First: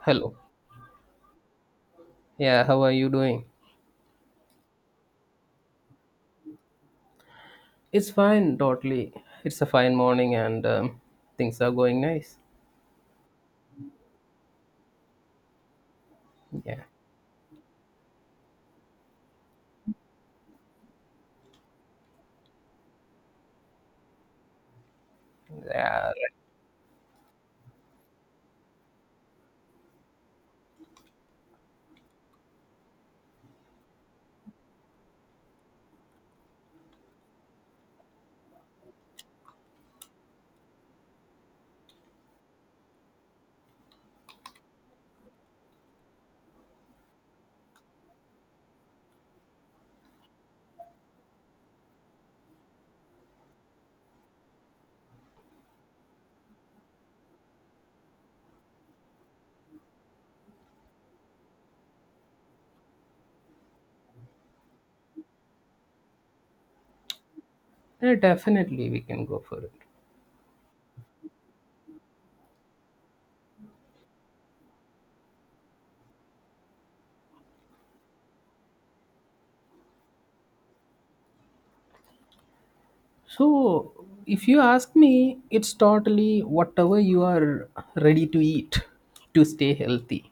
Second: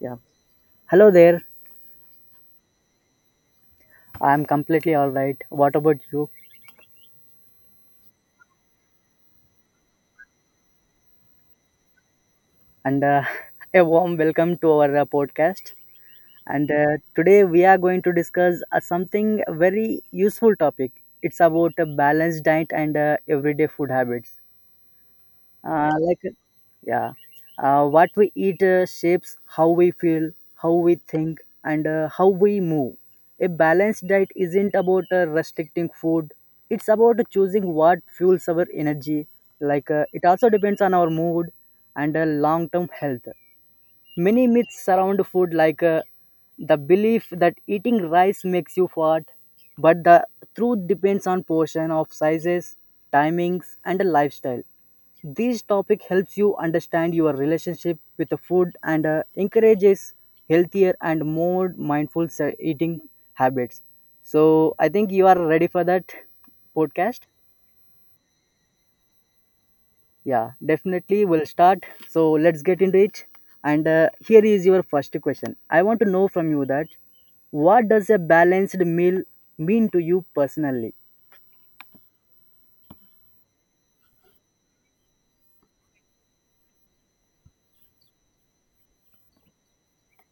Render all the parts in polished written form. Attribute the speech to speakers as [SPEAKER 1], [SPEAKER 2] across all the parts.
[SPEAKER 1] Yeah.
[SPEAKER 2] Hello.
[SPEAKER 1] Hello there.
[SPEAKER 2] Yeah, how are you doing?
[SPEAKER 1] I'm completely all right. What about you?
[SPEAKER 2] It's fine, totally. It's a fine morning and things are going nice.
[SPEAKER 1] And a warm welcome to our podcast. And
[SPEAKER 2] Yeah.
[SPEAKER 1] today we are going to discuss something very useful topic. It's about a balanced diet and everyday food habits.
[SPEAKER 2] Yeah,
[SPEAKER 1] Like, yeah, what we eat shapes how we feel, how we think, and how we move. A balanced diet isn't about restricting food. It's about choosing what fuels our energy, like it also depends on our mood and long term health. Many myths surround food, like the belief that eating rice makes you fat, but the truth depends on portion of sizes, timings, and the lifestyle. This topic helps you understand your relationship with the food and encourages healthier and more mindful eating habits. So, I think you are ready for that podcast.
[SPEAKER 2] yeah, definitely we can go for it.
[SPEAKER 1] Yeah, definitely we'll start. So let's get into it. And here is your first question. I want to know from you that what does a balanced meal mean to you personally?
[SPEAKER 2] So, if you ask me, it's totally whatever you are ready to eat to stay healthy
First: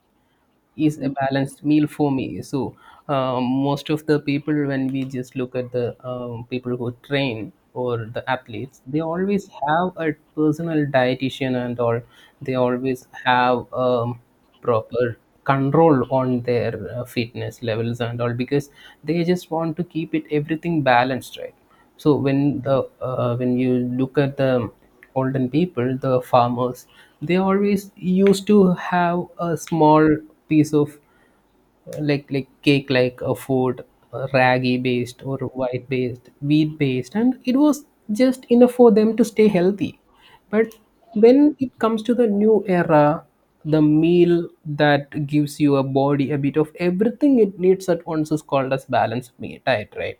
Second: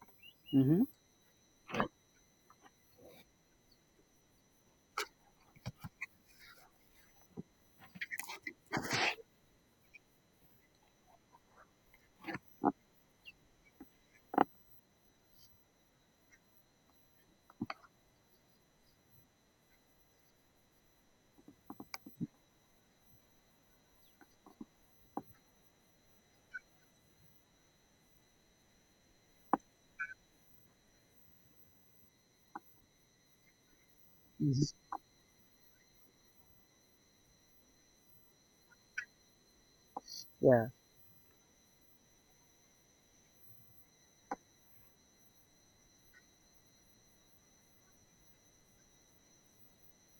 [SPEAKER 1] Mm-hmm.
[SPEAKER 2] is a balanced meal for me. So, most of the people, when we just look at the people who train or the athletes, they always have a personal dietitian and or they always have proper control on their fitness levels and all because they just want to keep it everything balanced, right? So when the when you look at the olden people, the farmers, they always used to have a small piece of like cake like a food, ragi based or white based, wheat based, and it was just enough for them to stay healthy.
[SPEAKER 1] Yeah.
[SPEAKER 2] But when it comes to the new era, the meal that gives you a body a bit of everything it needs at once is called as balanced meal diet, right?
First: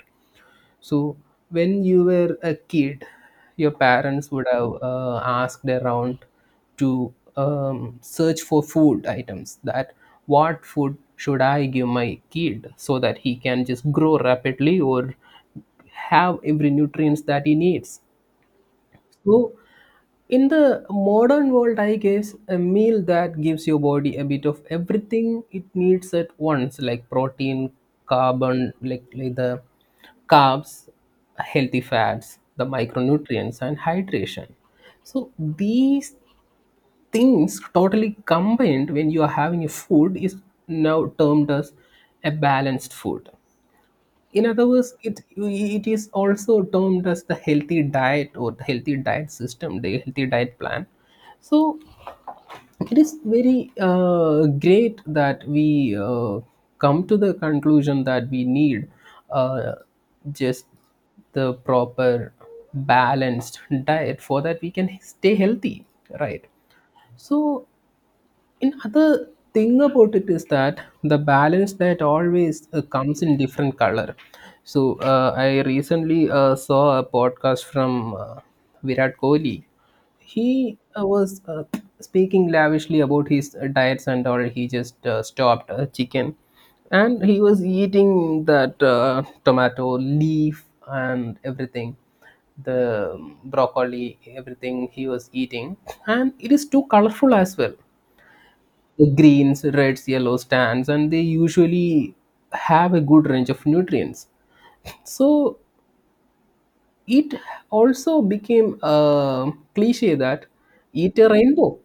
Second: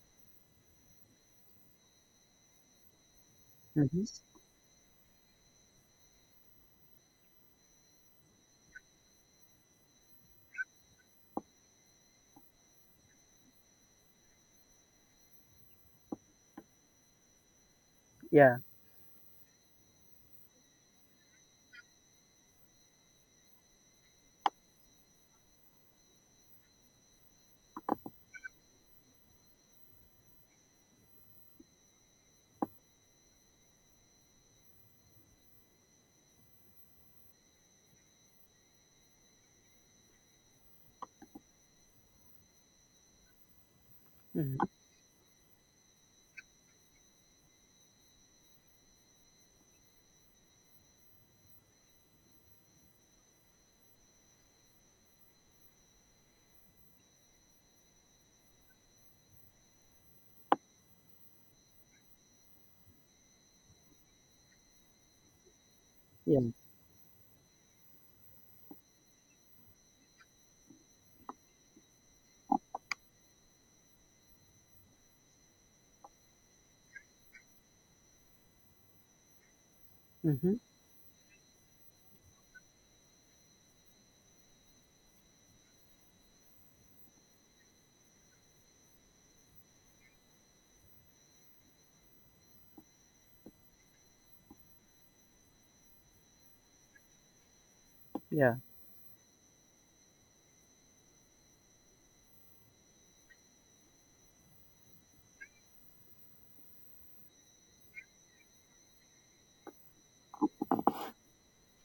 [SPEAKER 2] So, when you were a kid, your
[SPEAKER 1] Mm-hmm.
[SPEAKER 2] parents would have asked around to search for food items that what food should I give my kid so that he can just grow rapidly or have every nutrients that he needs.
[SPEAKER 1] Yeah.
[SPEAKER 2] So in the modern world, I guess a meal that gives your body a bit of everything it needs at once, like protein, carbon, like the carbs, healthy fats, the micronutrients, and hydration. So these things totally combined when you are having a food is now termed as a balanced food. In
[SPEAKER 1] Mm-hmm.
[SPEAKER 2] other words, it is also termed as the healthy diet or the healthy diet system, the healthy diet plan. So it is very great that we come to the conclusion that we need uh, just the proper balanced diet for that we can stay healthy,
[SPEAKER 1] Yeah.
[SPEAKER 2] right? So and other thing about it is that the balance that always comes in different color. So I recently saw a podcast from Virat Kohli.
[SPEAKER 1] Mm-hmm.
[SPEAKER 2] He was speaking lavishly about his diets and all. He just stopped chicken, and he was eating that tomato leaf and everything the broccoli everything he was eating and it is too colorful as well,
[SPEAKER 1] Yeah.
[SPEAKER 2] greens, reds, yellows, tans, and they usually have a good range of nutrients. So it also became a cliche that eat a rainbow.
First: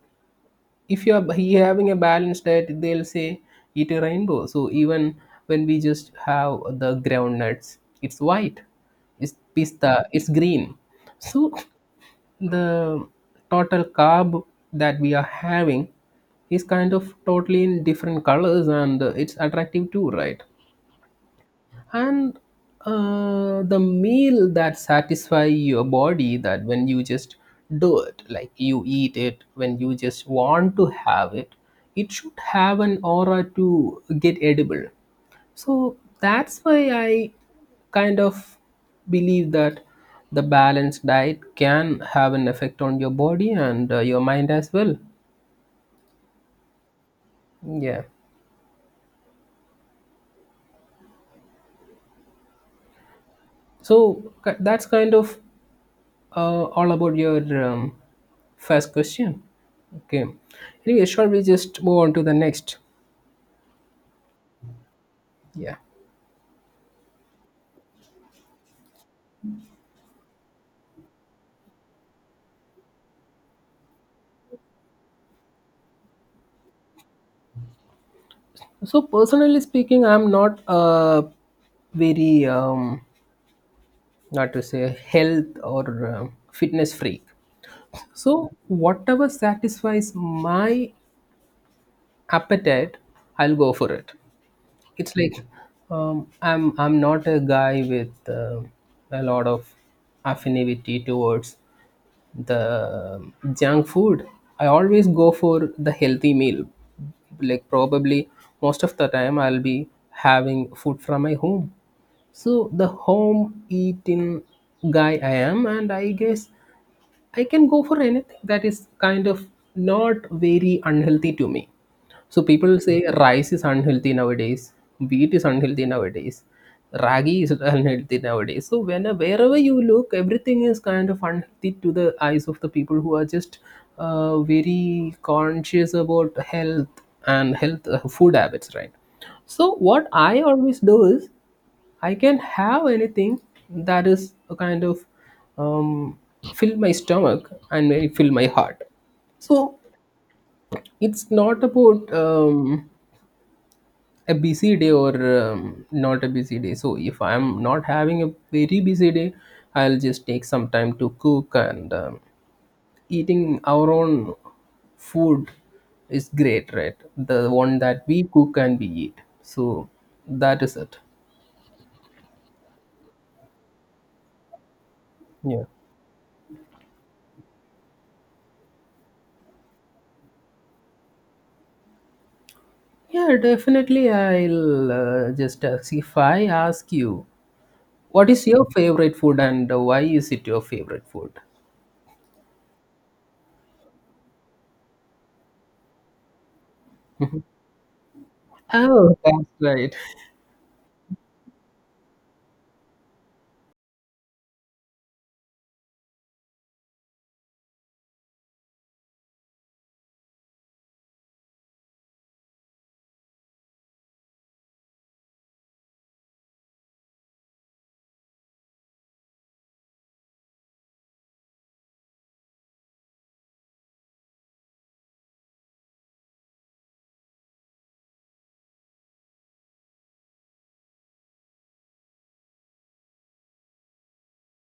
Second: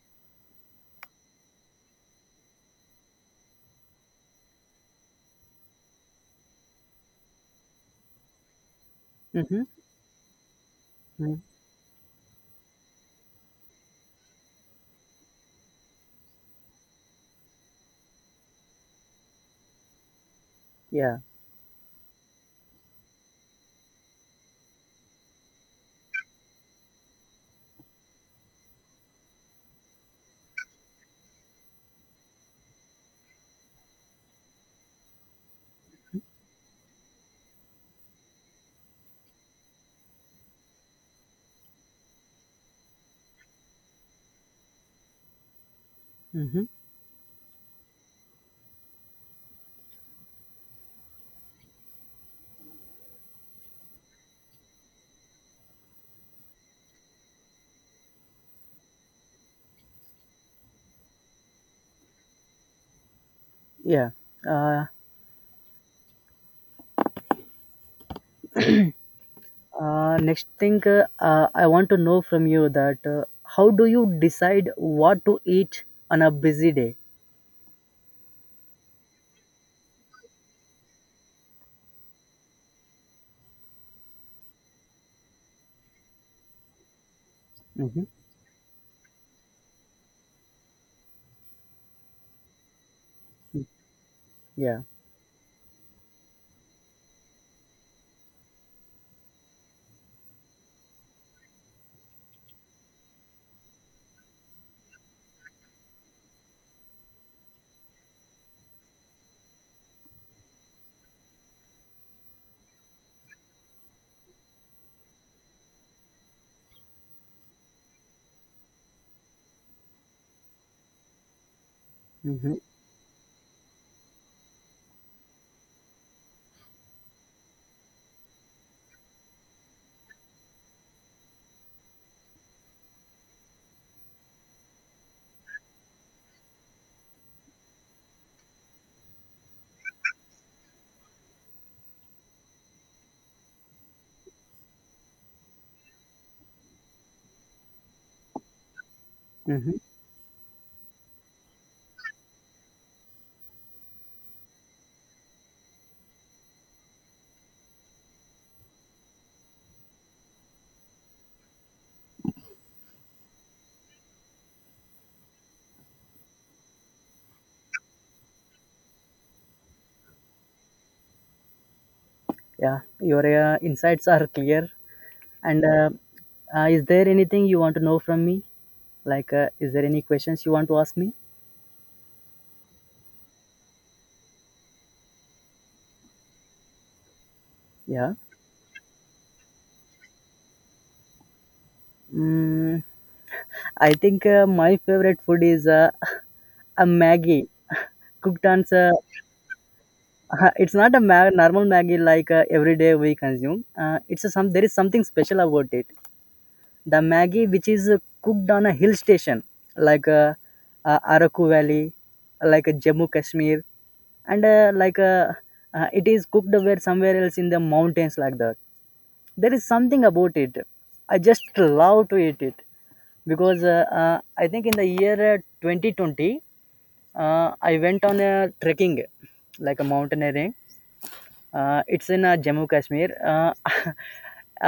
[SPEAKER 2] If you are you having a balanced diet, they'll say eat a rainbow. So even when we just have the ground nuts, it's white, it's
[SPEAKER 1] Mm-hmm.
[SPEAKER 2] pista, it's green.
[SPEAKER 1] Mm-hmm.
[SPEAKER 2] So the total carb that we are having is kind of totally in different colors and it's attractive too, right?
[SPEAKER 1] Yeah.
[SPEAKER 2] And the meal that satisfy your body, that when you just do it like you eat it when you just want to have it, it should have an aura to get edible. So that's why I kind of believe that the balanced diet can have an effect on your body and your mind as well.
[SPEAKER 1] Mm-hmm.
[SPEAKER 2] Yeah. So that's kind of all about your um, first question. Okay. Anyway, shall we just move on to the next?
[SPEAKER 1] Yeah. Uh,
[SPEAKER 2] Yeah.
[SPEAKER 1] Next thing, I want to know from you that how do you decide what to eat on a busy day?
[SPEAKER 2] So personally speaking, I'm not a very not to say health or fitness freak.
[SPEAKER 1] Mm-hmm.
[SPEAKER 2] So, whatever satisfies my appetite, I'll go for it.
[SPEAKER 1] Yeah.
[SPEAKER 2] It's like I'm not a guy with a lot of affinity towards the junk food. I always go for the healthy meal. Like probably most of the time, I'll be having food from my home. So the home eating guy I am, and I guess I can go for anything that is kind of not very unhealthy to me. So
[SPEAKER 1] Mm-hmm.
[SPEAKER 2] people say rice is unhealthy nowadays, wheat is unhealthy nowadays, ragi is unhealthy nowadays. So when wherever you look, everything is kind of unhealthy to the eyes of the people who are just very conscious about health and health food habits, right? So what I always do is I can have anything that is a kind of um, fill my stomach and may fill my heart.
[SPEAKER 1] Mm-hmm.
[SPEAKER 2] So it's not about a busy day or not a busy day. So if I'm not having a very busy day, I'll just take some time to cook and eating our own food is great, right? The one that we cook and we eat. So that is it.
[SPEAKER 1] Yeah, your insights are clear. And
[SPEAKER 2] Yeah.
[SPEAKER 1] is there anything you want to know from me? Like, is there any questions you want to ask me?
[SPEAKER 2] Yeah, definitely. I'll just ask if I ask you,
[SPEAKER 1] Yeah.
[SPEAKER 2] what is your favorite food and why is it your favorite food?
[SPEAKER 1] Mm, I think my favorite food is a Maggie cooked on.
[SPEAKER 2] Oh, that's right.
[SPEAKER 1] It's not a normal Maggie like every day we consume. It's a some. There is something special about it. The Maggie which is cooked on a hill station, like Araku Valley, like Jammu Kashmir, and it is cooked where somewhere else in the mountains like that. There is something about it. I just love to eat it because I think in the year 2020, I went on a trekking, like a mountaineering, it's in Jammu Kashmir,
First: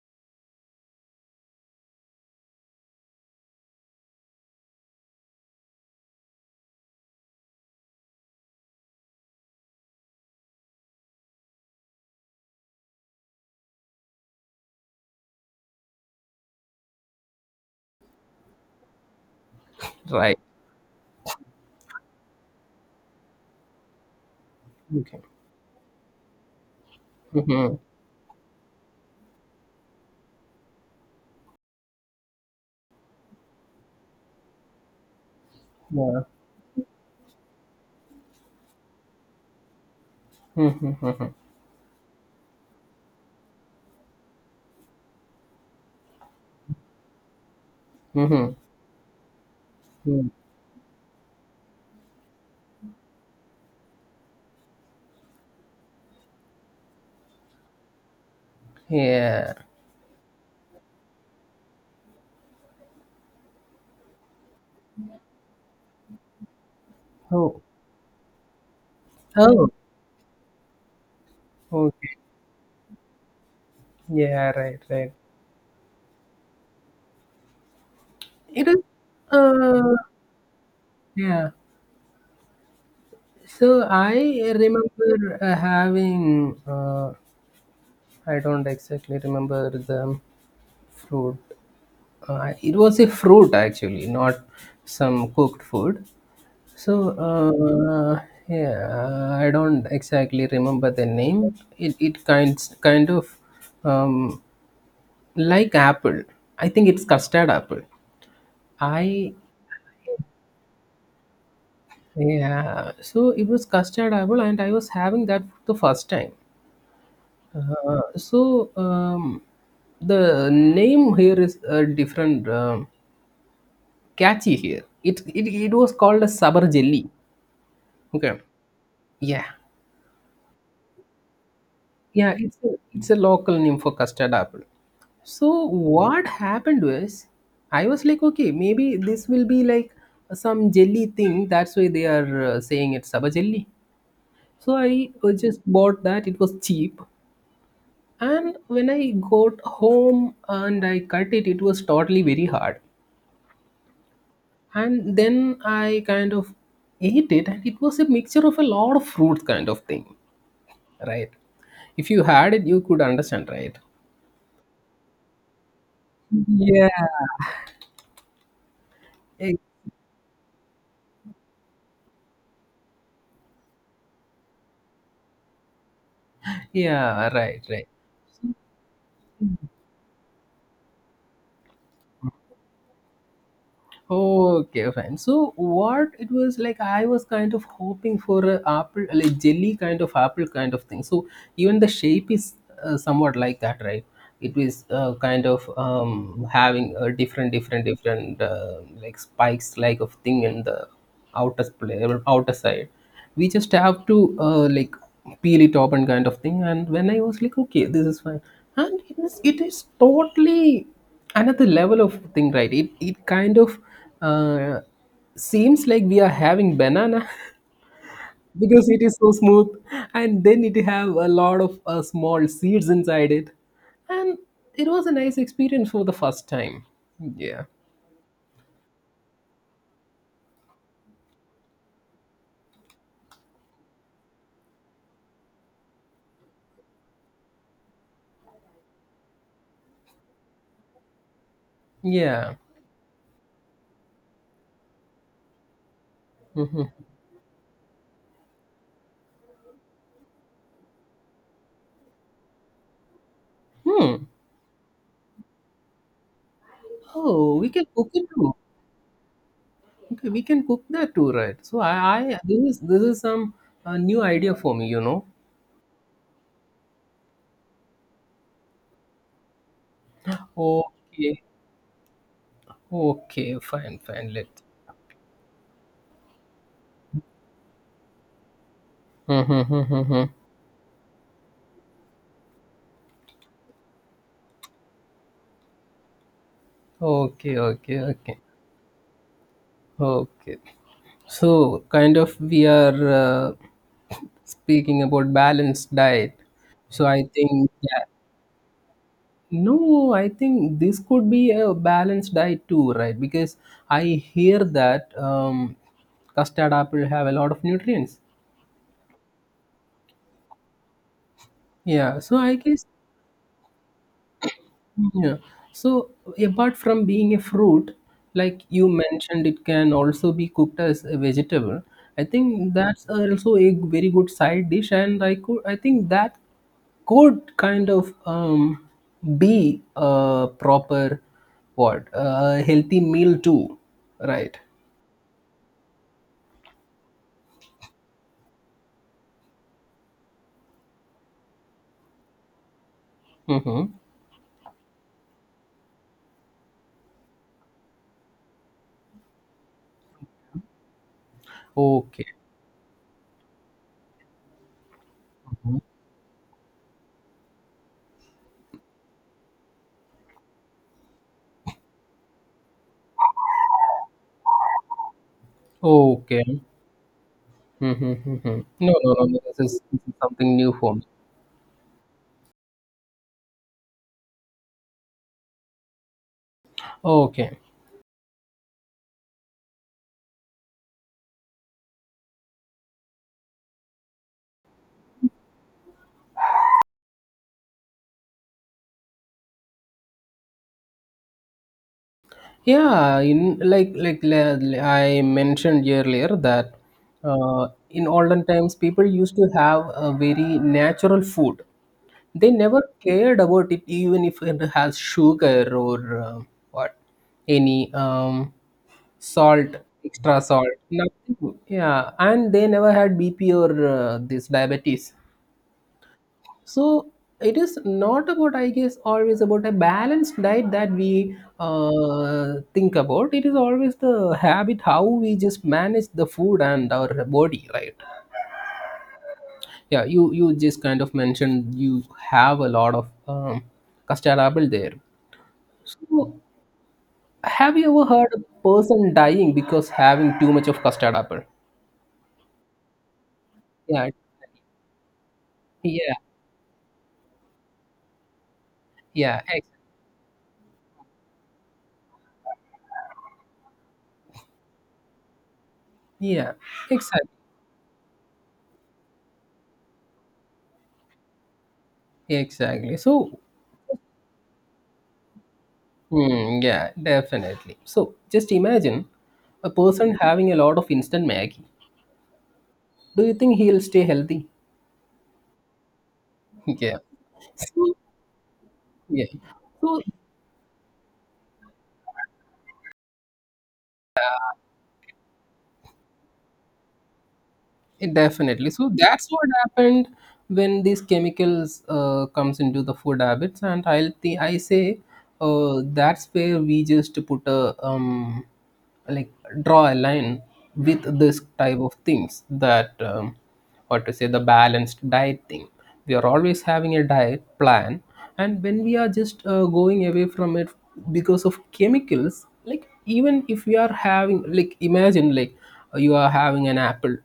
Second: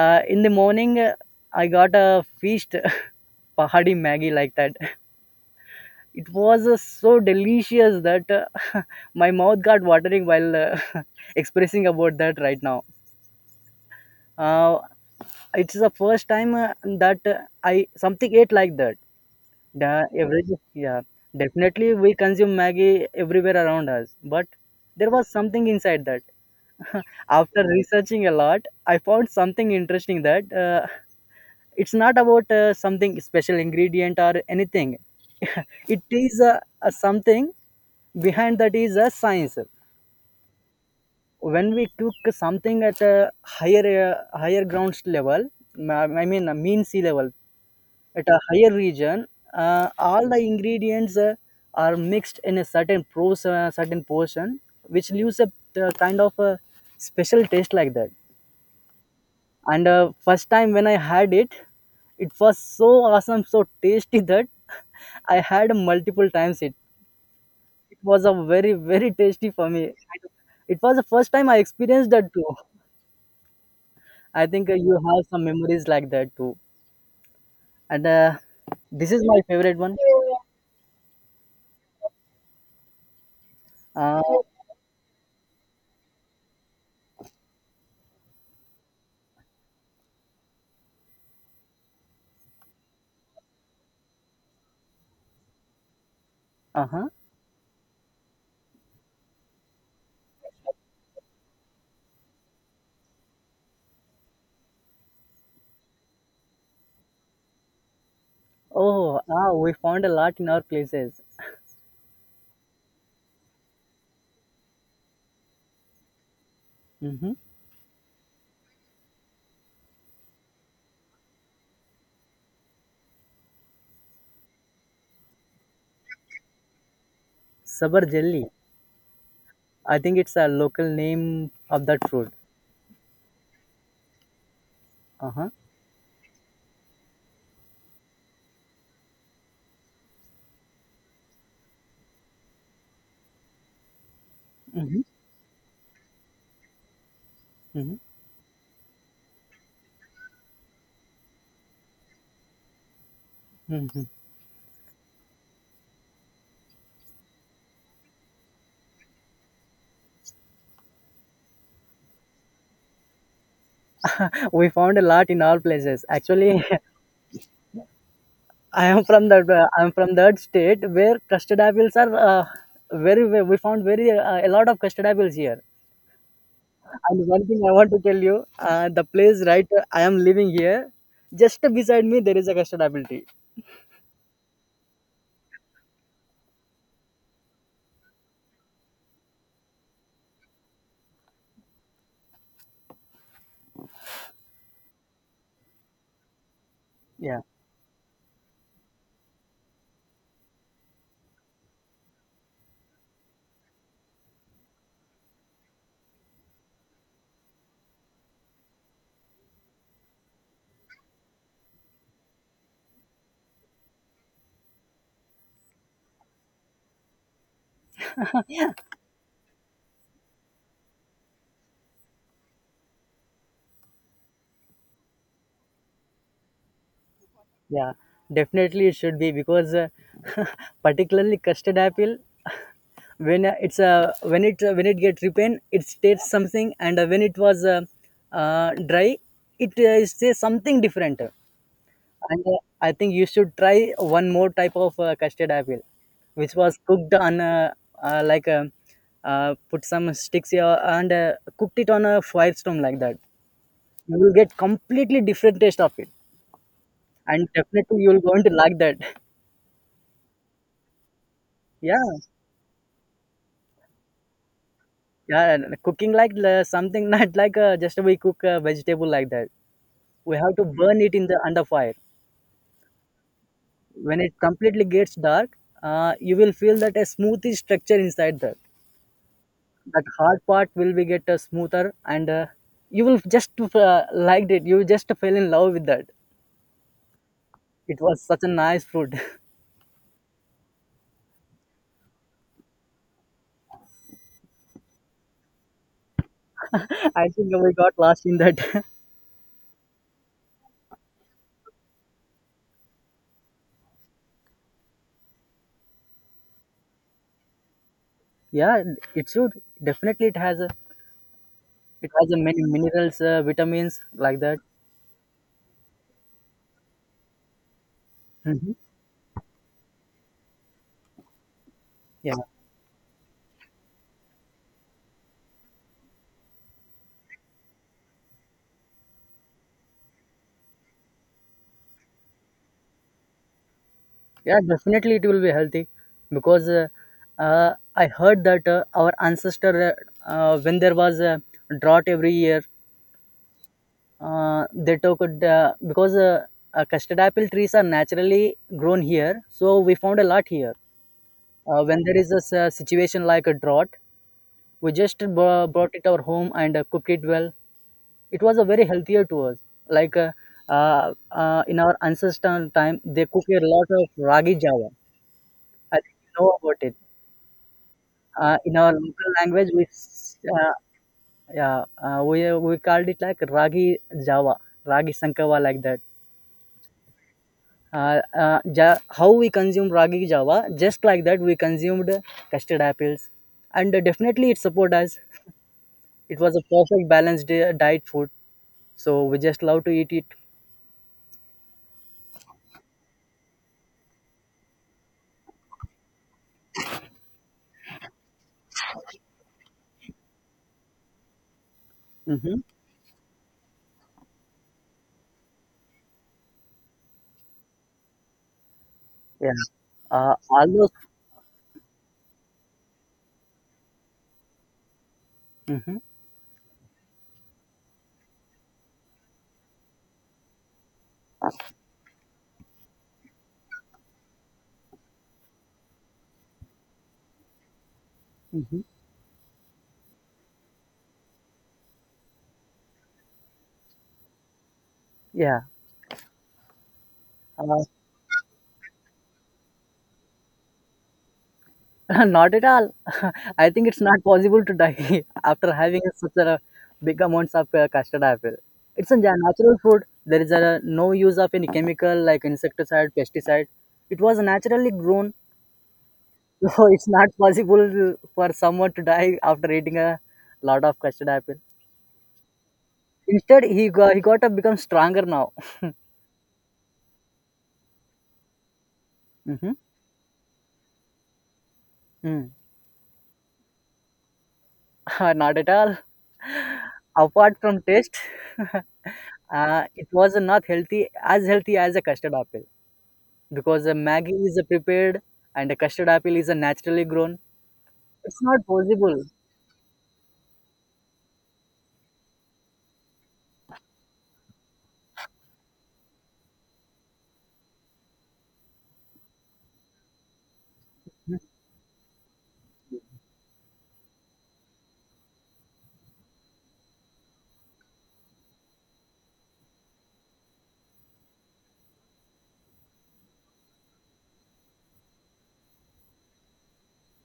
[SPEAKER 1] in the morning, I got a feast, pahadi maggi like that. It was so delicious that my mouth got watering while expressing about that right now. Uh, it's the first time that I something ate like that. The
[SPEAKER 2] Right.
[SPEAKER 1] every Yeah, definitely we consume maggi everywhere around us, but there
[SPEAKER 2] Okay.
[SPEAKER 1] was something inside that. After
[SPEAKER 2] Mm-hmm.
[SPEAKER 1] researching a lot, I found something interesting that. It's not about something special ingredient or anything. It
[SPEAKER 2] Yeah.
[SPEAKER 1] is a something behind that is a science.
[SPEAKER 2] Mm-hmm.
[SPEAKER 1] When we cook something at a higher ground level, I mean a mean sea level at a
[SPEAKER 2] Mm-hmm.
[SPEAKER 1] higher region,
[SPEAKER 2] Mm-hmm.
[SPEAKER 1] all the ingredients are mixed in a certain portion, which leaves a kind of a special taste like that.
[SPEAKER 2] Yeah.
[SPEAKER 1] And first time when I had it, it was so awesome, so tasty that I had multiple times it.
[SPEAKER 2] Oh.
[SPEAKER 1] It was a very, very tasty for
[SPEAKER 2] Oh.
[SPEAKER 1] me. It was the first time I experienced
[SPEAKER 2] Okay.
[SPEAKER 1] that too. I
[SPEAKER 2] Yeah.
[SPEAKER 1] think
[SPEAKER 2] Right.
[SPEAKER 1] you
[SPEAKER 2] Right.
[SPEAKER 1] have some memories like that too. And
[SPEAKER 2] It is.
[SPEAKER 1] this is my favorite
[SPEAKER 2] Uh.
[SPEAKER 1] one.
[SPEAKER 2] Yeah. So I
[SPEAKER 1] Uh,
[SPEAKER 2] remember having. I don't exactly remember the fruit. It was a fruit actually, not some cooked food. So
[SPEAKER 1] uh-huh.
[SPEAKER 2] yeah, I don't exactly remember the name. It kind of um, like apple. I think it's custard apple. I
[SPEAKER 1] Oh, ah, we found a lot in our places.
[SPEAKER 2] Yeah. So it was custard apple, and I was having that for the first time.
[SPEAKER 1] Mm-hmm.
[SPEAKER 2] Uh, so um, the name here is different, catchy here. It was called a sabr jelly.
[SPEAKER 1] Sabar
[SPEAKER 2] Okay.
[SPEAKER 1] jelly.
[SPEAKER 2] Yeah,
[SPEAKER 1] I think it's a local name of that fruit.
[SPEAKER 2] yeah, it's a local name for custard apple.
[SPEAKER 1] Uh-huh.
[SPEAKER 2] So what happened was, I was like, okay, maybe this will be like some jelly thing. That's why they are saying it's saba jelly. So
[SPEAKER 1] Mm-hmm.
[SPEAKER 2] I just bought that. It was cheap,
[SPEAKER 1] Mm-hmm.
[SPEAKER 2] and when I got home and I cut it, it was totally very hard.
[SPEAKER 1] Mm-hmm.
[SPEAKER 2] And then I kind of ate it, and it was a mixture of a lot of fruit kind of thing, right? If you had it, you could understand, right?
[SPEAKER 1] We found a lot in all places. Actually,
[SPEAKER 2] Yeah. ex-
[SPEAKER 1] I am from that state where custard apples are We found very a lot of custard apples here. And
[SPEAKER 2] Yeah,
[SPEAKER 1] one thing
[SPEAKER 2] right,
[SPEAKER 1] I
[SPEAKER 2] right.
[SPEAKER 1] want to tell you, the place right I am living here, just beside me there is a custard apple tree.
[SPEAKER 2] Okay, fine. So what it was like, I was kind of hoping for a apple, like jelly kind of apple kind of thing. So even the shape is somewhat like that, right? It is kind of having a
[SPEAKER 1] Yeah,
[SPEAKER 2] different like spikes like of thing in the outer side. We just have to like peel it open kind of thing. And when I was like, okay, this is fine, and it is totally another level of thing, right? It kind of uh, seems like we are having banana because it is so smooth, and then it have a lot of small seeds inside it, and it was a nice experience for the first time. Yeah.
[SPEAKER 1] yeah, definitely it should be because particularly custard apple. When it get repent it states something, and when it was dry it says something different. And
[SPEAKER 2] Yeah.
[SPEAKER 1] I think you should try one more type of custard apple which was cooked on uh, like uh, put some sticks here and cooked it on a firestone like that. You
[SPEAKER 2] Hmm.
[SPEAKER 1] will get completely different taste of it, and
[SPEAKER 2] Oh, we can
[SPEAKER 1] definitely
[SPEAKER 2] cook
[SPEAKER 1] you'll
[SPEAKER 2] it
[SPEAKER 1] going to
[SPEAKER 2] too.
[SPEAKER 1] like that.
[SPEAKER 2] Okay, we can cook that too, right? so
[SPEAKER 1] Yeah,
[SPEAKER 2] I This is this is some new idea for me, you know?
[SPEAKER 1] yeah, and cooking like something, not like just we cook a vegetable like that. We have to burn it in the
[SPEAKER 2] Okay,
[SPEAKER 1] under fire.
[SPEAKER 2] okay, fine,
[SPEAKER 1] When
[SPEAKER 2] fine.
[SPEAKER 1] it
[SPEAKER 2] Let
[SPEAKER 1] completely gets dark, you will feel that a smoothy structure inside that, that
[SPEAKER 2] Mm-hmm.
[SPEAKER 1] hard part will be get smoother, and you will just liked it, you just fell in love with that.
[SPEAKER 2] Okay, okay,
[SPEAKER 1] It was
[SPEAKER 2] okay,
[SPEAKER 1] such a nice fruit.
[SPEAKER 2] okay. So, kind of, we are speaking about balanced diet. So, I
[SPEAKER 1] I think
[SPEAKER 2] think,
[SPEAKER 1] we got
[SPEAKER 2] yeah,
[SPEAKER 1] lost in that.
[SPEAKER 2] no, I think this could be a balanced diet too, right? Because I hear that custard apple have a lot of nutrients.
[SPEAKER 1] Yeah, it should. Definitely it
[SPEAKER 2] Yeah,
[SPEAKER 1] has a
[SPEAKER 2] so I
[SPEAKER 1] many
[SPEAKER 2] guess.
[SPEAKER 1] minerals, vitamins like that.
[SPEAKER 2] Yeah. So apart from being a fruit, like
[SPEAKER 1] Hmm.
[SPEAKER 2] you mentioned, it can also be cooked as a vegetable. I
[SPEAKER 1] Yeah.
[SPEAKER 2] think that's also a very good side dish, and I think that could kind of be a proper, what a healthy meal too, right?
[SPEAKER 1] Yeah, definitely it will be healthy because I heard that our ancestor, when there was a drought every year,
[SPEAKER 2] Mm-hmm.
[SPEAKER 1] they took it because custard apple trees are naturally grown here. So we found a lot here. When there
[SPEAKER 2] Okay.
[SPEAKER 1] is a situation like a drought, we just brought it our home and cooked it well. It was a very healthier to us. Like, in our ancestral time, they cook a lot of ragi java. I think you know
[SPEAKER 2] Okay.
[SPEAKER 1] about it.
[SPEAKER 2] Mm-hmm.
[SPEAKER 1] In our
[SPEAKER 2] No, no, no.
[SPEAKER 1] local
[SPEAKER 2] no,
[SPEAKER 1] language,
[SPEAKER 2] this is,
[SPEAKER 1] we
[SPEAKER 2] this is
[SPEAKER 1] s-
[SPEAKER 2] something new for me.
[SPEAKER 1] yeah we called it like ragi java, ragi sankava like that.
[SPEAKER 2] Okay.
[SPEAKER 1] How we consume ragi java, just like that we consumed custard apples, and definitely it supported us. It was a perfect balanced diet food, so we just love to eat it.
[SPEAKER 2] Yeah, in like la- la- I mentioned earlier that in olden times people used to have a very natural food. They
[SPEAKER 1] Hmm.
[SPEAKER 2] never cared about it, even if it has sugar or what any
[SPEAKER 1] Yeah,
[SPEAKER 2] salt, extra
[SPEAKER 1] all
[SPEAKER 2] salt,
[SPEAKER 1] those.
[SPEAKER 2] nothing. Yeah, and they never had BP or this diabetes.
[SPEAKER 1] Hmm.
[SPEAKER 2] So it is not about, I guess, always about a balanced diet that we think about. It is always the habit how we just manage the food and our body, right?
[SPEAKER 1] Hmm.
[SPEAKER 2] Yeah, you just kind of mentioned you have a lot of custard apple there.
[SPEAKER 1] Yeah.
[SPEAKER 2] So have
[SPEAKER 1] Uh,
[SPEAKER 2] you ever heard a person dying because having too much of custard apple?
[SPEAKER 1] Not at all. I think it's
[SPEAKER 2] Yeah,
[SPEAKER 1] not possible to die after having
[SPEAKER 2] yeah,
[SPEAKER 1] such a big amounts of custard apple. It's a
[SPEAKER 2] yeah,
[SPEAKER 1] natural food. There is a, no use of any chemical like insecticide, pesticide. It was naturally grown,
[SPEAKER 2] yeah,
[SPEAKER 1] so it's not
[SPEAKER 2] exactly,
[SPEAKER 1] possible for someone to die after eating a lot of custard apple.
[SPEAKER 2] exactly. So
[SPEAKER 1] Instead, he got to become stronger now.
[SPEAKER 2] hmm, yeah, definitely. So just imagine a person having a lot of instant Maggie.
[SPEAKER 1] Hmm.
[SPEAKER 2] Do you think he'll stay healthy?
[SPEAKER 1] Not at all.
[SPEAKER 2] Yeah.
[SPEAKER 1] Apart from
[SPEAKER 2] So,
[SPEAKER 1] taste,
[SPEAKER 2] yeah. So
[SPEAKER 1] it was not healthy as healthy as a custard apple because a Maggie is a prepared and a custard apple is a naturally grown.
[SPEAKER 2] it
[SPEAKER 1] It's not
[SPEAKER 2] definitely. So
[SPEAKER 1] possible.
[SPEAKER 2] that's what happened when these chemicals comes into the food habits, and I say that's where we just put a like draw a line with this type of things that what to say the balanced diet thing. We are always having a diet plan, and when we are just going away from it because of chemicals. Like, even if we are having, like, imagine, like, you are having an apple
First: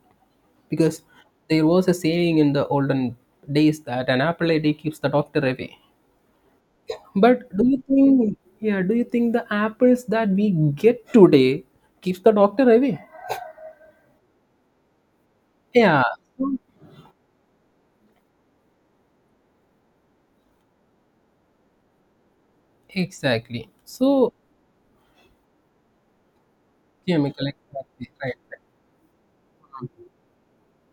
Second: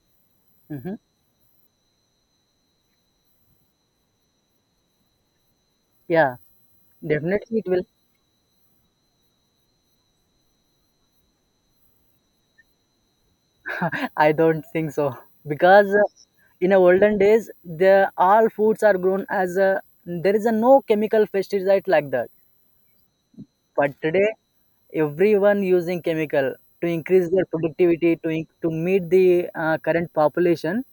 [SPEAKER 1] Hmm.
[SPEAKER 2] because there was a saying in the olden days that an apple a day keeps the doctor away.
[SPEAKER 1] Yeah,
[SPEAKER 2] But
[SPEAKER 1] definitely
[SPEAKER 2] do
[SPEAKER 1] it
[SPEAKER 2] you
[SPEAKER 1] will.
[SPEAKER 2] think, yeah, do you think the apples that we get today keeps the doctor away?
[SPEAKER 1] I don't think so because
[SPEAKER 2] yeah so-
[SPEAKER 1] in the olden days, the all foods are grown as a, there is a no chemical pesticide like that.
[SPEAKER 2] exactly.
[SPEAKER 1] But
[SPEAKER 2] So
[SPEAKER 1] today, everyone using chemical to increase their
[SPEAKER 2] chemical, exactly,
[SPEAKER 1] productivity
[SPEAKER 2] right, right.
[SPEAKER 1] to meet the current population.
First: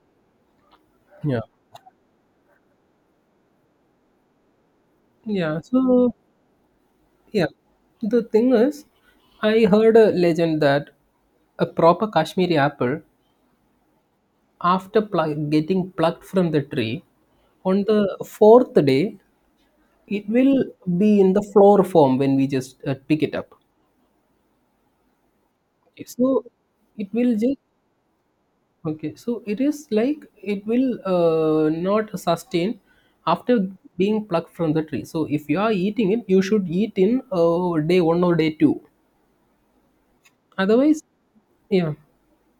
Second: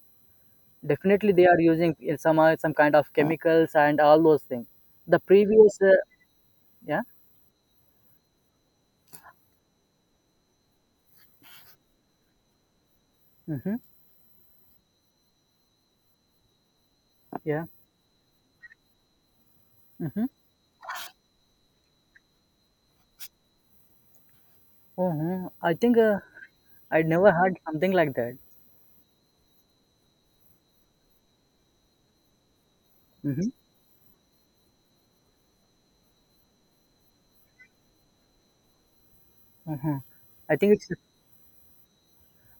[SPEAKER 1] Definitely,
[SPEAKER 2] Yeah,
[SPEAKER 1] they are using some kind of chemicals and all those things. The
[SPEAKER 2] yeah,
[SPEAKER 1] previous, uh,
[SPEAKER 2] so
[SPEAKER 1] yeah,
[SPEAKER 2] yeah, the thing is, I heard a legend that a proper Kashmiri apple,
[SPEAKER 1] mm-hmm,
[SPEAKER 2] after getting plucked from the tree,
[SPEAKER 1] yeah,
[SPEAKER 2] on the fourth day
[SPEAKER 1] mm-hmm,
[SPEAKER 2] it will be in the floor form when we just pick it up.
[SPEAKER 1] I think
[SPEAKER 2] So
[SPEAKER 1] I
[SPEAKER 2] it
[SPEAKER 1] never
[SPEAKER 2] will just,
[SPEAKER 1] heard something like that.
[SPEAKER 2] okay, so it is like it will not sustain
[SPEAKER 1] Mm-hmm.
[SPEAKER 2] after being plucked from the tree. So if you are eating it, you should eat in day 1 or day 2.
[SPEAKER 1] uh I think it's
[SPEAKER 2] Otherwise, yeah,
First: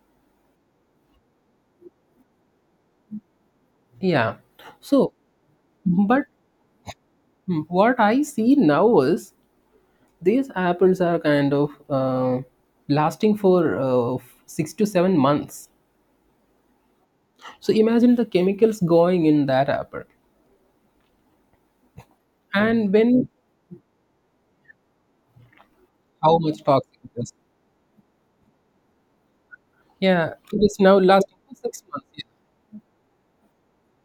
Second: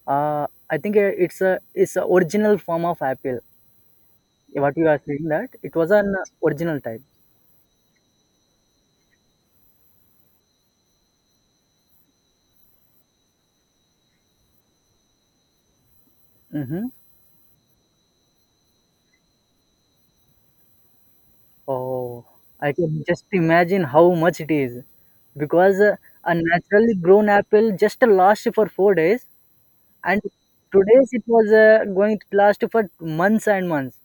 [SPEAKER 1] I think, it's a original form of apple.
[SPEAKER 2] yeah,
[SPEAKER 1] What you are
[SPEAKER 2] so
[SPEAKER 1] saying that it was an
[SPEAKER 2] but
[SPEAKER 1] original type.
[SPEAKER 2] what I see now is these apples are kind of lasting for 6 to 7 months.
[SPEAKER 1] Mm-hmm.
[SPEAKER 2] So imagine the chemicals going in that apple,
[SPEAKER 1] Oh, I
[SPEAKER 2] and
[SPEAKER 1] can just
[SPEAKER 2] when
[SPEAKER 1] imagine how much it is because a
[SPEAKER 2] how much
[SPEAKER 1] naturally
[SPEAKER 2] toxic it
[SPEAKER 1] grown
[SPEAKER 2] is.
[SPEAKER 1] apple just lasts for 4 days, and
[SPEAKER 2] Yeah, it is now
[SPEAKER 1] today's it
[SPEAKER 2] lasting
[SPEAKER 1] was
[SPEAKER 2] for six months.
[SPEAKER 1] going to
[SPEAKER 2] Yeah.
[SPEAKER 1] last for months and months.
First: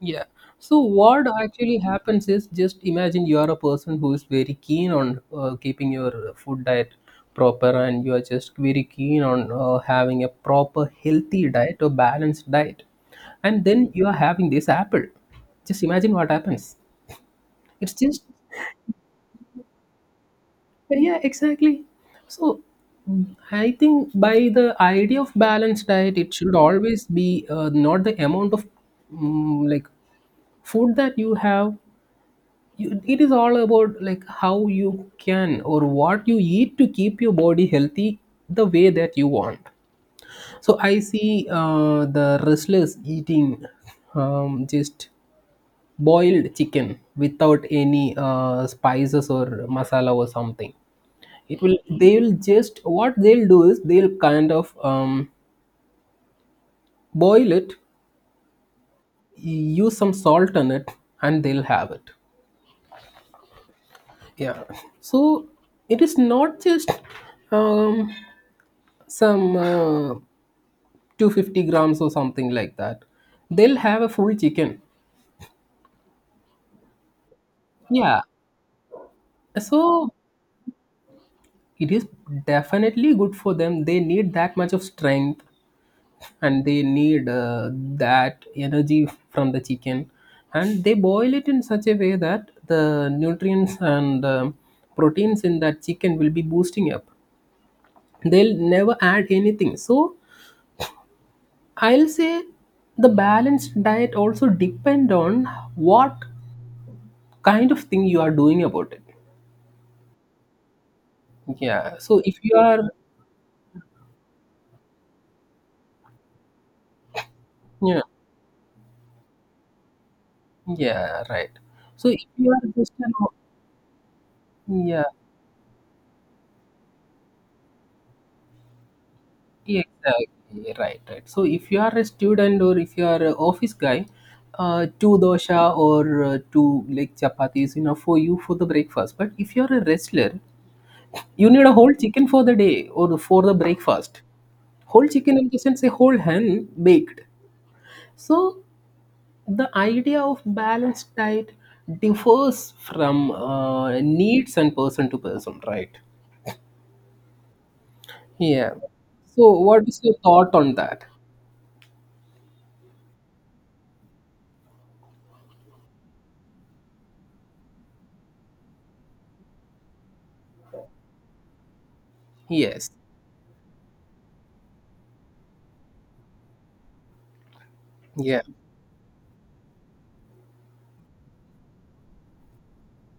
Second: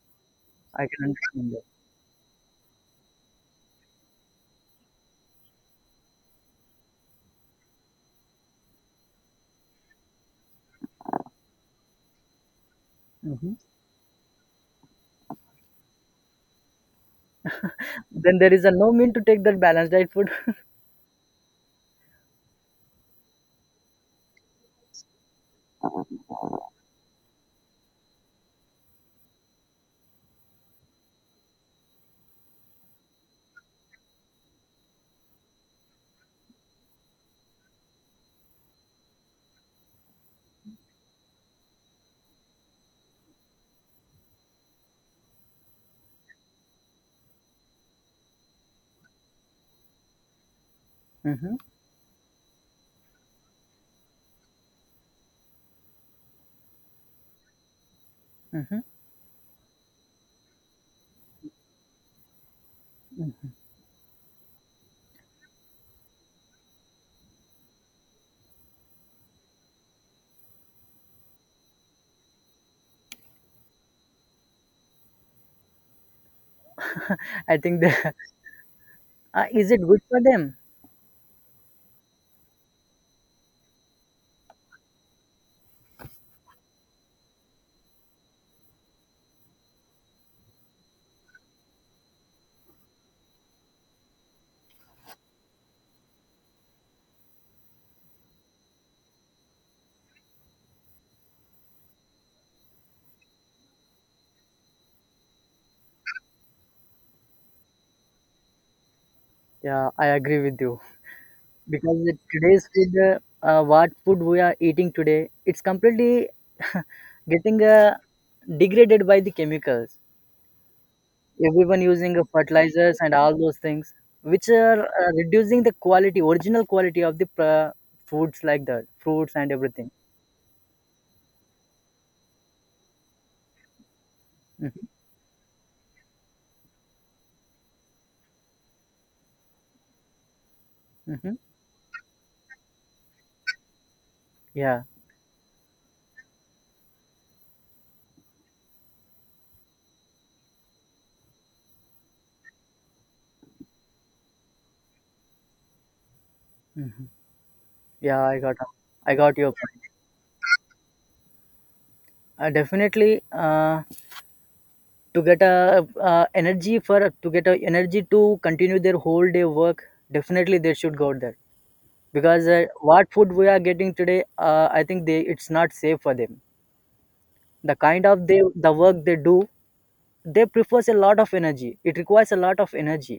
[SPEAKER 2] Yeah. So
[SPEAKER 1] I can
[SPEAKER 2] what
[SPEAKER 1] understand that.
[SPEAKER 2] actually happens is, just imagine you are a person who is very keen on keeping your food diet proper, and you are just very keen on having a proper healthy diet or balanced diet,
[SPEAKER 1] Hmm.
[SPEAKER 2] and then you are having this apple. Just imagine what happens. It's just,
[SPEAKER 1] Then there is a no mean to take that balanced diet food.
[SPEAKER 2] yeah, exactly. So I think by the idea of balanced diet, it should always be not the amount of, mm like food that you have. You, it is all about, like, how you can or what you eat to keep your body healthy the way that you want. So I see the wrestlers eating just boiled chicken without any spices or masala or something.
[SPEAKER 1] Hmm.
[SPEAKER 2] It will, they'll just, what they'll do is they'll kind of boil it,
[SPEAKER 1] Hmm.
[SPEAKER 2] use some salt on it, and they'll have it. Yeah. So it is not just um, some 250 grams or something like that. They'll have a full chicken.
[SPEAKER 1] I think that,
[SPEAKER 2] Yeah.
[SPEAKER 1] is it good
[SPEAKER 2] So
[SPEAKER 1] for them?
[SPEAKER 2] it is definitely good for them. They need that much of strength, and they need that energy from the chicken, and they boil it in such a way that the nutrients and proteins in that chicken will be boosting up. They'll never add anything. So I'll say the balanced diet also depend on what kind of thing you are doing about it.
[SPEAKER 1] Yeah, I agree with you
[SPEAKER 2] Yeah.
[SPEAKER 1] because
[SPEAKER 2] So if you
[SPEAKER 1] today's
[SPEAKER 2] are,
[SPEAKER 1] food, what food we are eating today, it's completely getting
[SPEAKER 2] yeah,
[SPEAKER 1] degraded by the chemicals.
[SPEAKER 2] yeah, right.
[SPEAKER 1] Everyone
[SPEAKER 2] So
[SPEAKER 1] using
[SPEAKER 2] if you are just
[SPEAKER 1] fertilizers and
[SPEAKER 2] an,
[SPEAKER 1] all those things which are
[SPEAKER 2] yeah,
[SPEAKER 1] reducing the quality original quality of the foods like that, fruits and everything.
[SPEAKER 2] exactly, right, right. So if you are a student or if you are an office guy,
[SPEAKER 1] Mm-hmm.
[SPEAKER 2] two dosha or two like chapati is enough for you for the breakfast. But if you are a wrestler,
[SPEAKER 1] Hmm.
[SPEAKER 2] you need a whole chicken for the day or for the breakfast.
[SPEAKER 1] Yeah.
[SPEAKER 2] Whole chicken in the sense a whole hen baked. So the idea of balanced diet differs from needs and person to person, right?
[SPEAKER 1] Hmm. Yeah,
[SPEAKER 2] Yeah.
[SPEAKER 1] I got your
[SPEAKER 2] So
[SPEAKER 1] point.
[SPEAKER 2] what is your thought on that?
[SPEAKER 1] Definitely, to get a energy to continue their whole day work. Definitely they should go there because
[SPEAKER 2] Yes.
[SPEAKER 1] what food we are getting today, I think they it's not safe for them, the kind of
[SPEAKER 2] Yeah.
[SPEAKER 1] the work they do. They prefers a lot of energy. It requires a lot of energy,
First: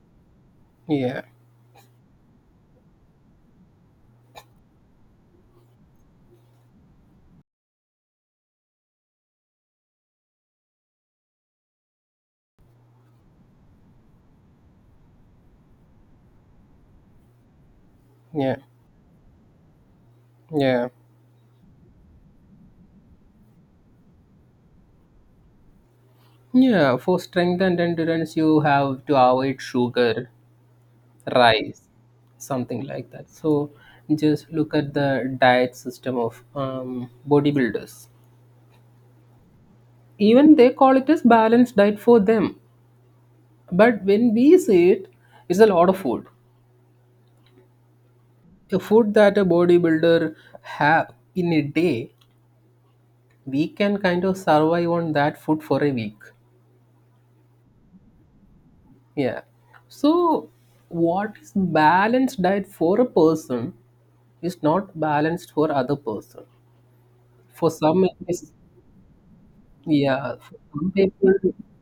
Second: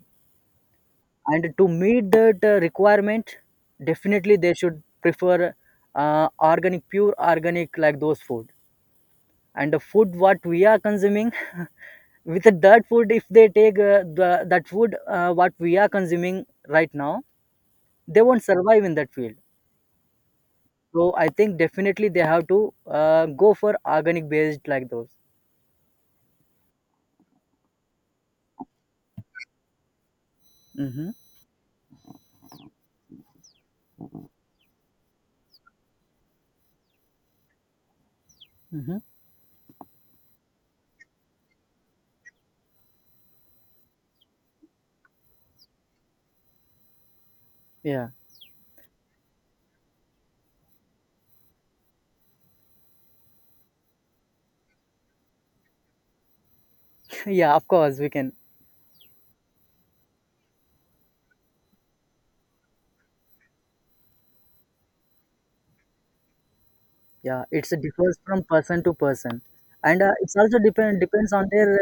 [SPEAKER 2] Yeah.
[SPEAKER 1] and to meet that requirement, definitely they should prefer organic, pure organic like those food. And the food what we are consuming, with that food, if they take that food what we are consuming right now, they won't
[SPEAKER 2] Yeah,
[SPEAKER 1] survive in that field.
[SPEAKER 2] yeah,
[SPEAKER 1] So I think definitely they have to go for organic based like those.
[SPEAKER 2] yeah. For strength and endurance, you have to avoid sugar,
[SPEAKER 1] Mm-hmm.
[SPEAKER 2] rice, something like that. So just look at the diet system of bodybuilders.
[SPEAKER 1] Mm-hmm.
[SPEAKER 2] Even they call it as balanced diet for them. But when we see it, it's a lot of food.
[SPEAKER 1] Yeah.
[SPEAKER 2] The food that a bodybuilder have in a day, we can kind of survive on that food for a week.
[SPEAKER 1] Yeah, of course we can.
[SPEAKER 2] Yeah. So what is balanced diet for a person is not balanced for other person.
[SPEAKER 1] Yeah, it's
[SPEAKER 2] For some, it
[SPEAKER 1] differs from
[SPEAKER 2] is
[SPEAKER 1] person to person, and it's
[SPEAKER 2] yeah. For
[SPEAKER 1] also
[SPEAKER 2] some
[SPEAKER 1] depends
[SPEAKER 2] people,
[SPEAKER 1] on their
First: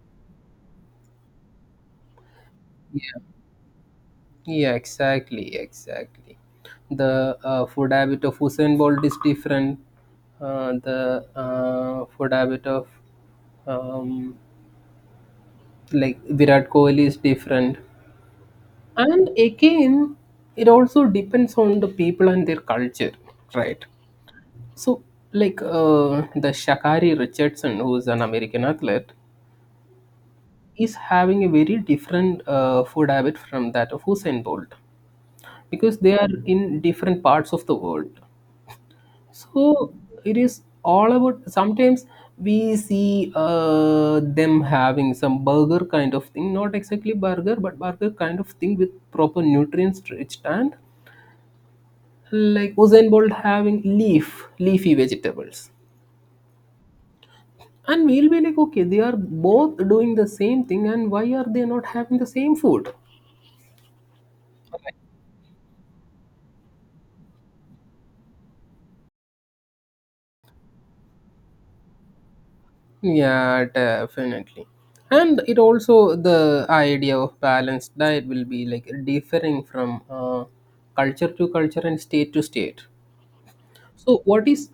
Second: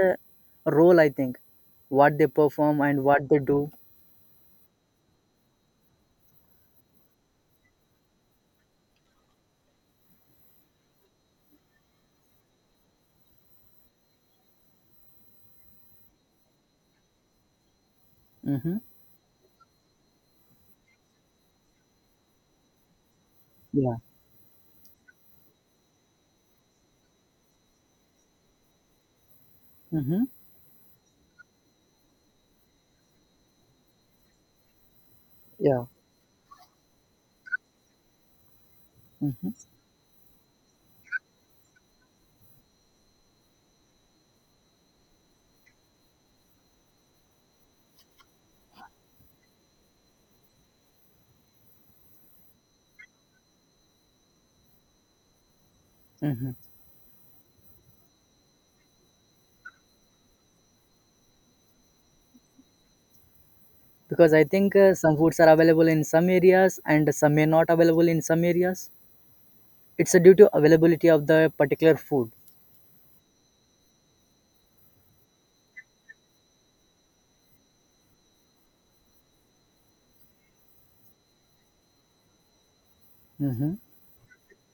[SPEAKER 1] role. I think what they perform and
[SPEAKER 2] yeah,
[SPEAKER 1] what they do.
[SPEAKER 2] yeah, exactly, exactly. The food habit of Usain Bolt is different. The food habit of um, Virat Kohli is different.
[SPEAKER 1] Mm-hmm.
[SPEAKER 2] And again, it also depends on the people and their culture, right?
[SPEAKER 1] Yeah.
[SPEAKER 2] So, like, the Shakari Richardson, who is an American athlete,
[SPEAKER 1] Mm-hmm.
[SPEAKER 2] is having a very different food habit from that of Usain Bolt
[SPEAKER 1] Yeah.
[SPEAKER 2] because they are in different parts of the world.
[SPEAKER 1] Mm-hmm.
[SPEAKER 2] So it is all about. Sometimes we see them having some burger kind of thing, not exactly burger, but burger kind of thing with proper nutrients rich and, like, Usain Bolt having leaf, leafy vegetables.
[SPEAKER 1] Mm-hmm.
[SPEAKER 2] And we'll be like, okay, they are both doing the same thing, and why are they not having the same food?
[SPEAKER 1] Because I think some foods are available in some areas and some may not available in some areas. It's due to availability of the particular food.
[SPEAKER 2] Yeah, definitely. And it also, the idea of balanced diet will be like differing from culture to culture and state to state.
[SPEAKER 1] Mm-hmm.
[SPEAKER 2] So, what is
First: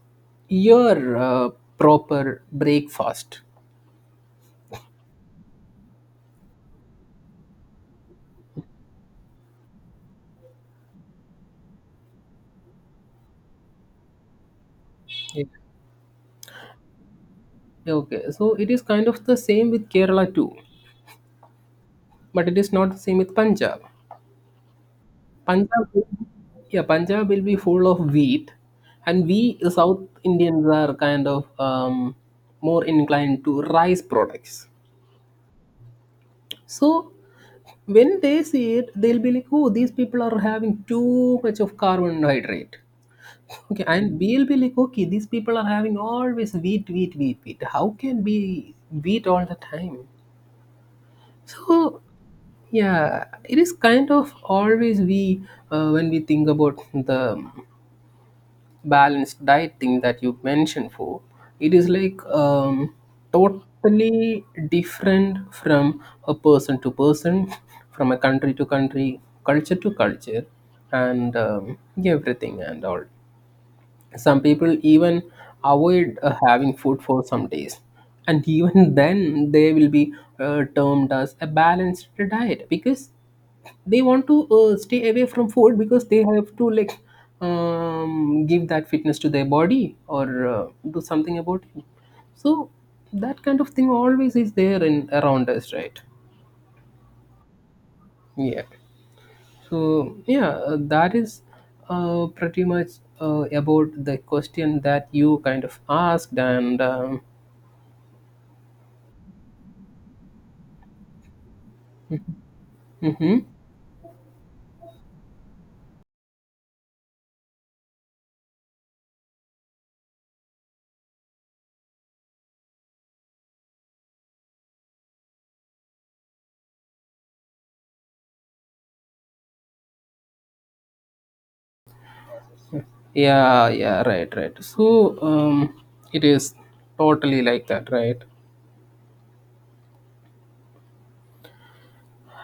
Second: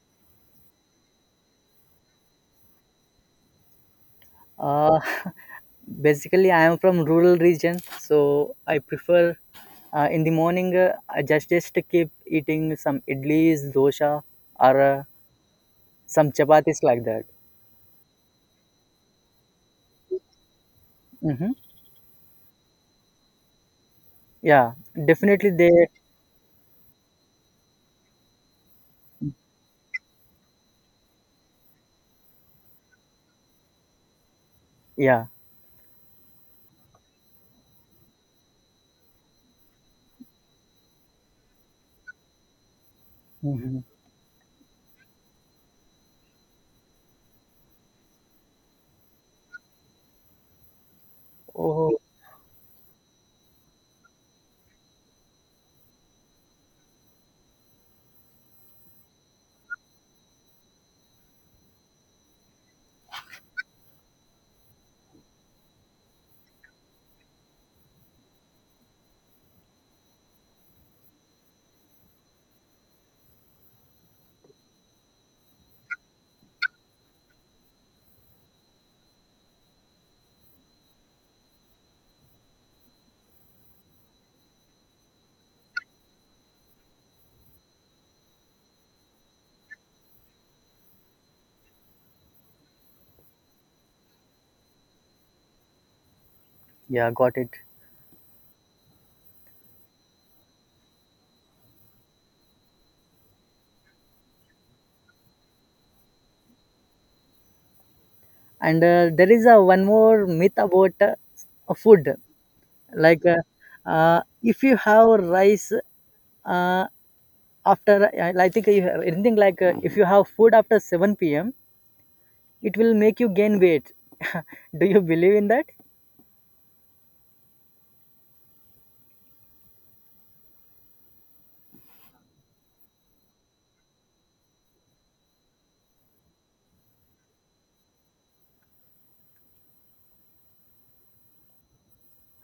[SPEAKER 2] your proper breakfast?
[SPEAKER 1] Uh, Basically, I am from rural region, so I prefer in the morning, I just keep eating some idlis, dosa, or
[SPEAKER 2] Yeah.
[SPEAKER 1] some chapatis like that.
[SPEAKER 2] Okay, so it is kind of the same with Kerala too,
[SPEAKER 1] Mm-hmm.
[SPEAKER 2] but it is not the same with Punjab.
[SPEAKER 1] Yeah, definitely
[SPEAKER 2] Punjab,
[SPEAKER 1] they.
[SPEAKER 2] yeah, Punjab will be full of wheat, and we South Indians are kind of more inclined to rice products.
[SPEAKER 1] Yeah.
[SPEAKER 2] So when they see it, they'll be like, "Oh, these people are having too much of carbohydrate."
[SPEAKER 1] Hmm.
[SPEAKER 2] Okay, and we'll be like, "Okay, these people are having always wheat, wheat, wheat, wheat. How can we wheat all the time?"
[SPEAKER 1] Oh,
[SPEAKER 2] So yeah, it is kind of always we, when we think about the balanced diet thing that you mentioned for, it is like totally different from a person to person, from a country to country, culture to culture, and everything and all. Some people even avoid having food for some days, and even then they will be termed as a balanced diet because they want to stay away from food because they have to, like, give that fitness to their body or do something about it. So that kind of thing always is there and around us, right?
[SPEAKER 1] yeah, got it.
[SPEAKER 2] Yeah. So yeah, that is pretty much about the question that you kind of asked, and
[SPEAKER 1] And there is a one more myth about food, like if you have rice, uh, after I think you have anything, like if you have food after 7 p.m. It will make you gain weight. Do you believe in that?
[SPEAKER 2] yeah, yeah, right, right. So it is totally like that, right?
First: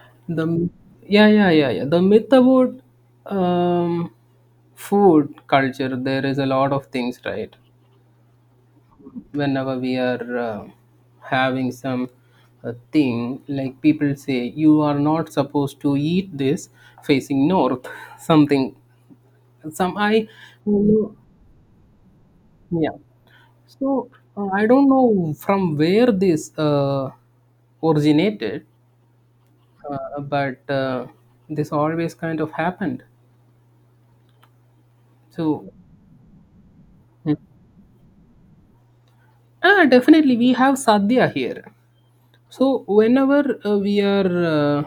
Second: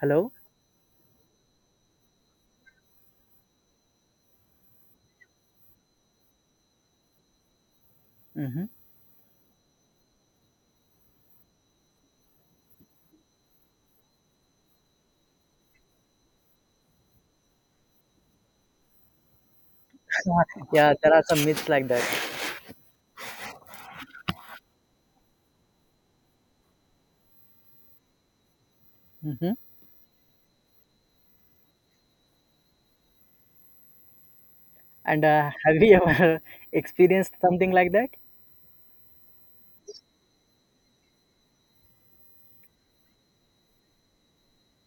[SPEAKER 1] Hello?
[SPEAKER 2] The, yeah, yeah, yeah, yeah. The myth about um, food culture, there is a lot of things, right?
[SPEAKER 1] Hmm.
[SPEAKER 2] Whenever we are having some thing, like people say, you are not supposed to eat this facing north, something. Some I, you
[SPEAKER 1] Yeah, there
[SPEAKER 2] know,
[SPEAKER 1] are some myths like that.
[SPEAKER 2] yeah. So I don't know from where this originated,
[SPEAKER 1] Hmm.
[SPEAKER 2] but this always kind of happened.
[SPEAKER 1] And
[SPEAKER 2] So
[SPEAKER 1] have you ever experienced
[SPEAKER 2] Mm.
[SPEAKER 1] something like that?
[SPEAKER 2] Ah, definitely, we have sadhya here. So whenever we are uh,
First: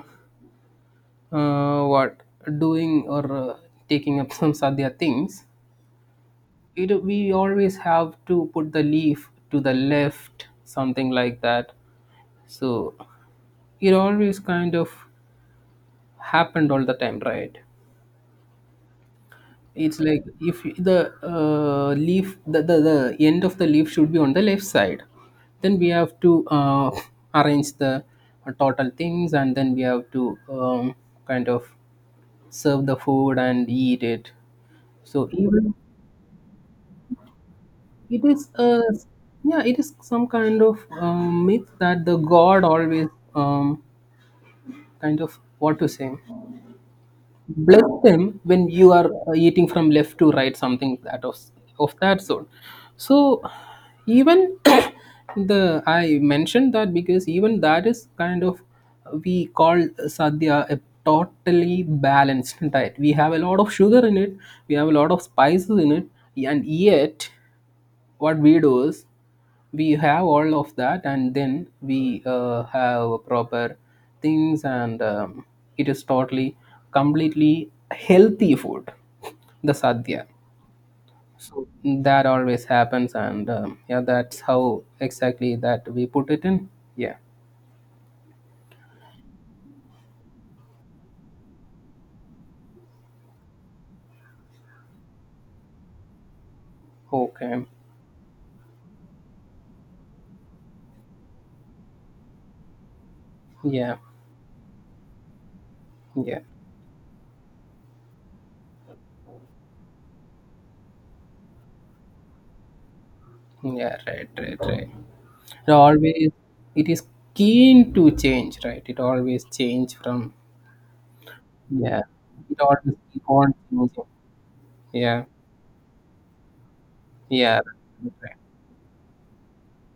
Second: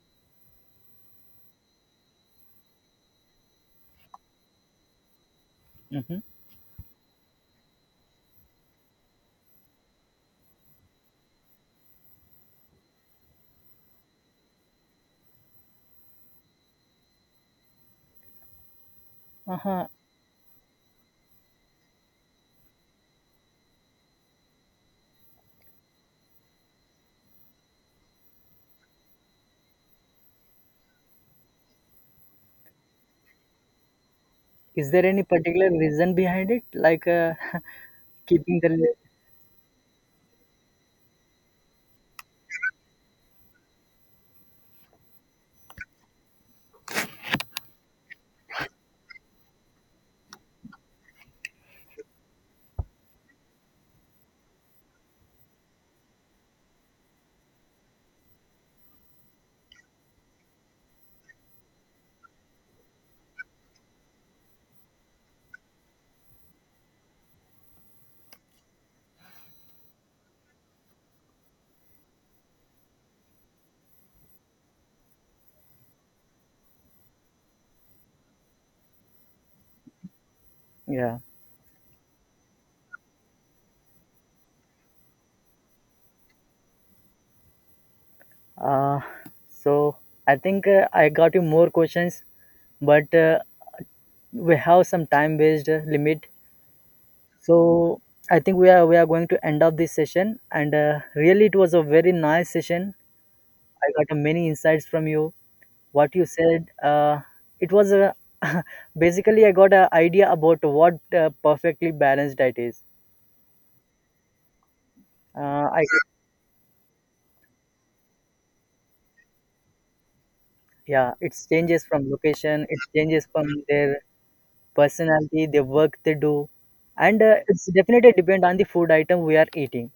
[SPEAKER 2] uh, what doing or taking up some sadhya things,
[SPEAKER 1] Hmm.
[SPEAKER 2] it, we always have to put the leaf to the left, something like that. So it always kind of happened all the time, right?
[SPEAKER 1] Uh-huh.
[SPEAKER 2] It's like if the leaf, the, the end of the leaf should be on the left side. Then we have to arrange the total things, and then we have to kind of serve the food and eat it.
[SPEAKER 1] Is there any
[SPEAKER 2] So
[SPEAKER 1] particular
[SPEAKER 2] even
[SPEAKER 1] reason behind it? Like,
[SPEAKER 2] it is
[SPEAKER 1] keeping
[SPEAKER 2] a,
[SPEAKER 1] the.
[SPEAKER 2] yeah, it is some kind of myth that the god always um, kind of, what to say, bless them when you are eating from left to right, something that of that sort. So even the, I mentioned that because even that is kind of we call sadhya a totally balanced diet. We have a lot of sugar in it, we have a lot of spices in it, and yet what we do is we have all of that and then we have proper things, and it is totally completely healthy food, the sadhya.
[SPEAKER 1] Yeah.
[SPEAKER 2] So that always happens, and yeah, that's how exactly that we put it in. Yeah.
[SPEAKER 1] Uh, so I think I got you more questions, but we have some time based limit. So
[SPEAKER 2] Okay.
[SPEAKER 1] I think we are going to end up this session, and really it was a very nice session. I
[SPEAKER 2] Yeah,
[SPEAKER 1] got many insights from you. What you
[SPEAKER 2] yeah,
[SPEAKER 1] said, it was a. Basically, I got an idea about what perfectly balanced diet is.
[SPEAKER 2] yeah, right, right, right. It
[SPEAKER 1] I
[SPEAKER 2] always, it is keen to change, right? It always change from,
[SPEAKER 1] Yeah, it changes
[SPEAKER 2] yeah,
[SPEAKER 1] from
[SPEAKER 2] it
[SPEAKER 1] location,
[SPEAKER 2] always
[SPEAKER 1] it changes
[SPEAKER 2] keep
[SPEAKER 1] from
[SPEAKER 2] on
[SPEAKER 1] their
[SPEAKER 2] changing. Yeah,
[SPEAKER 1] personality, their work they do, and
[SPEAKER 2] yeah,
[SPEAKER 1] it's definitely
[SPEAKER 2] right.
[SPEAKER 1] depend on the food item we are eating.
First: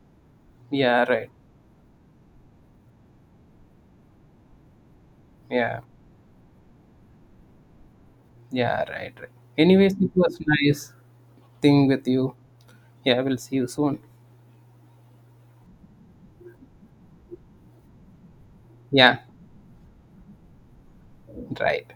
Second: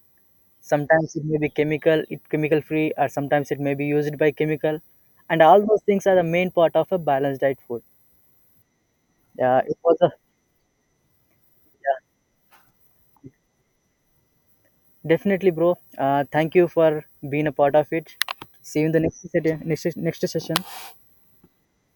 [SPEAKER 2] Yeah,
[SPEAKER 1] Sometimes it
[SPEAKER 2] right.
[SPEAKER 1] may be chemical, it chemical free, or sometimes it may be used by chemical, and all
[SPEAKER 2] Yeah,
[SPEAKER 1] those things are the main part of a balanced diet food.
[SPEAKER 2] yeah, right, right.
[SPEAKER 1] It
[SPEAKER 2] Anyways,
[SPEAKER 1] was a
[SPEAKER 2] it was nice thing with you. Yeah, we'll see you soon.
[SPEAKER 1] Definitely, bro, thank you for being a part of it. See you in the
[SPEAKER 2] Yeah,
[SPEAKER 1] next session, next session.
[SPEAKER 2] right.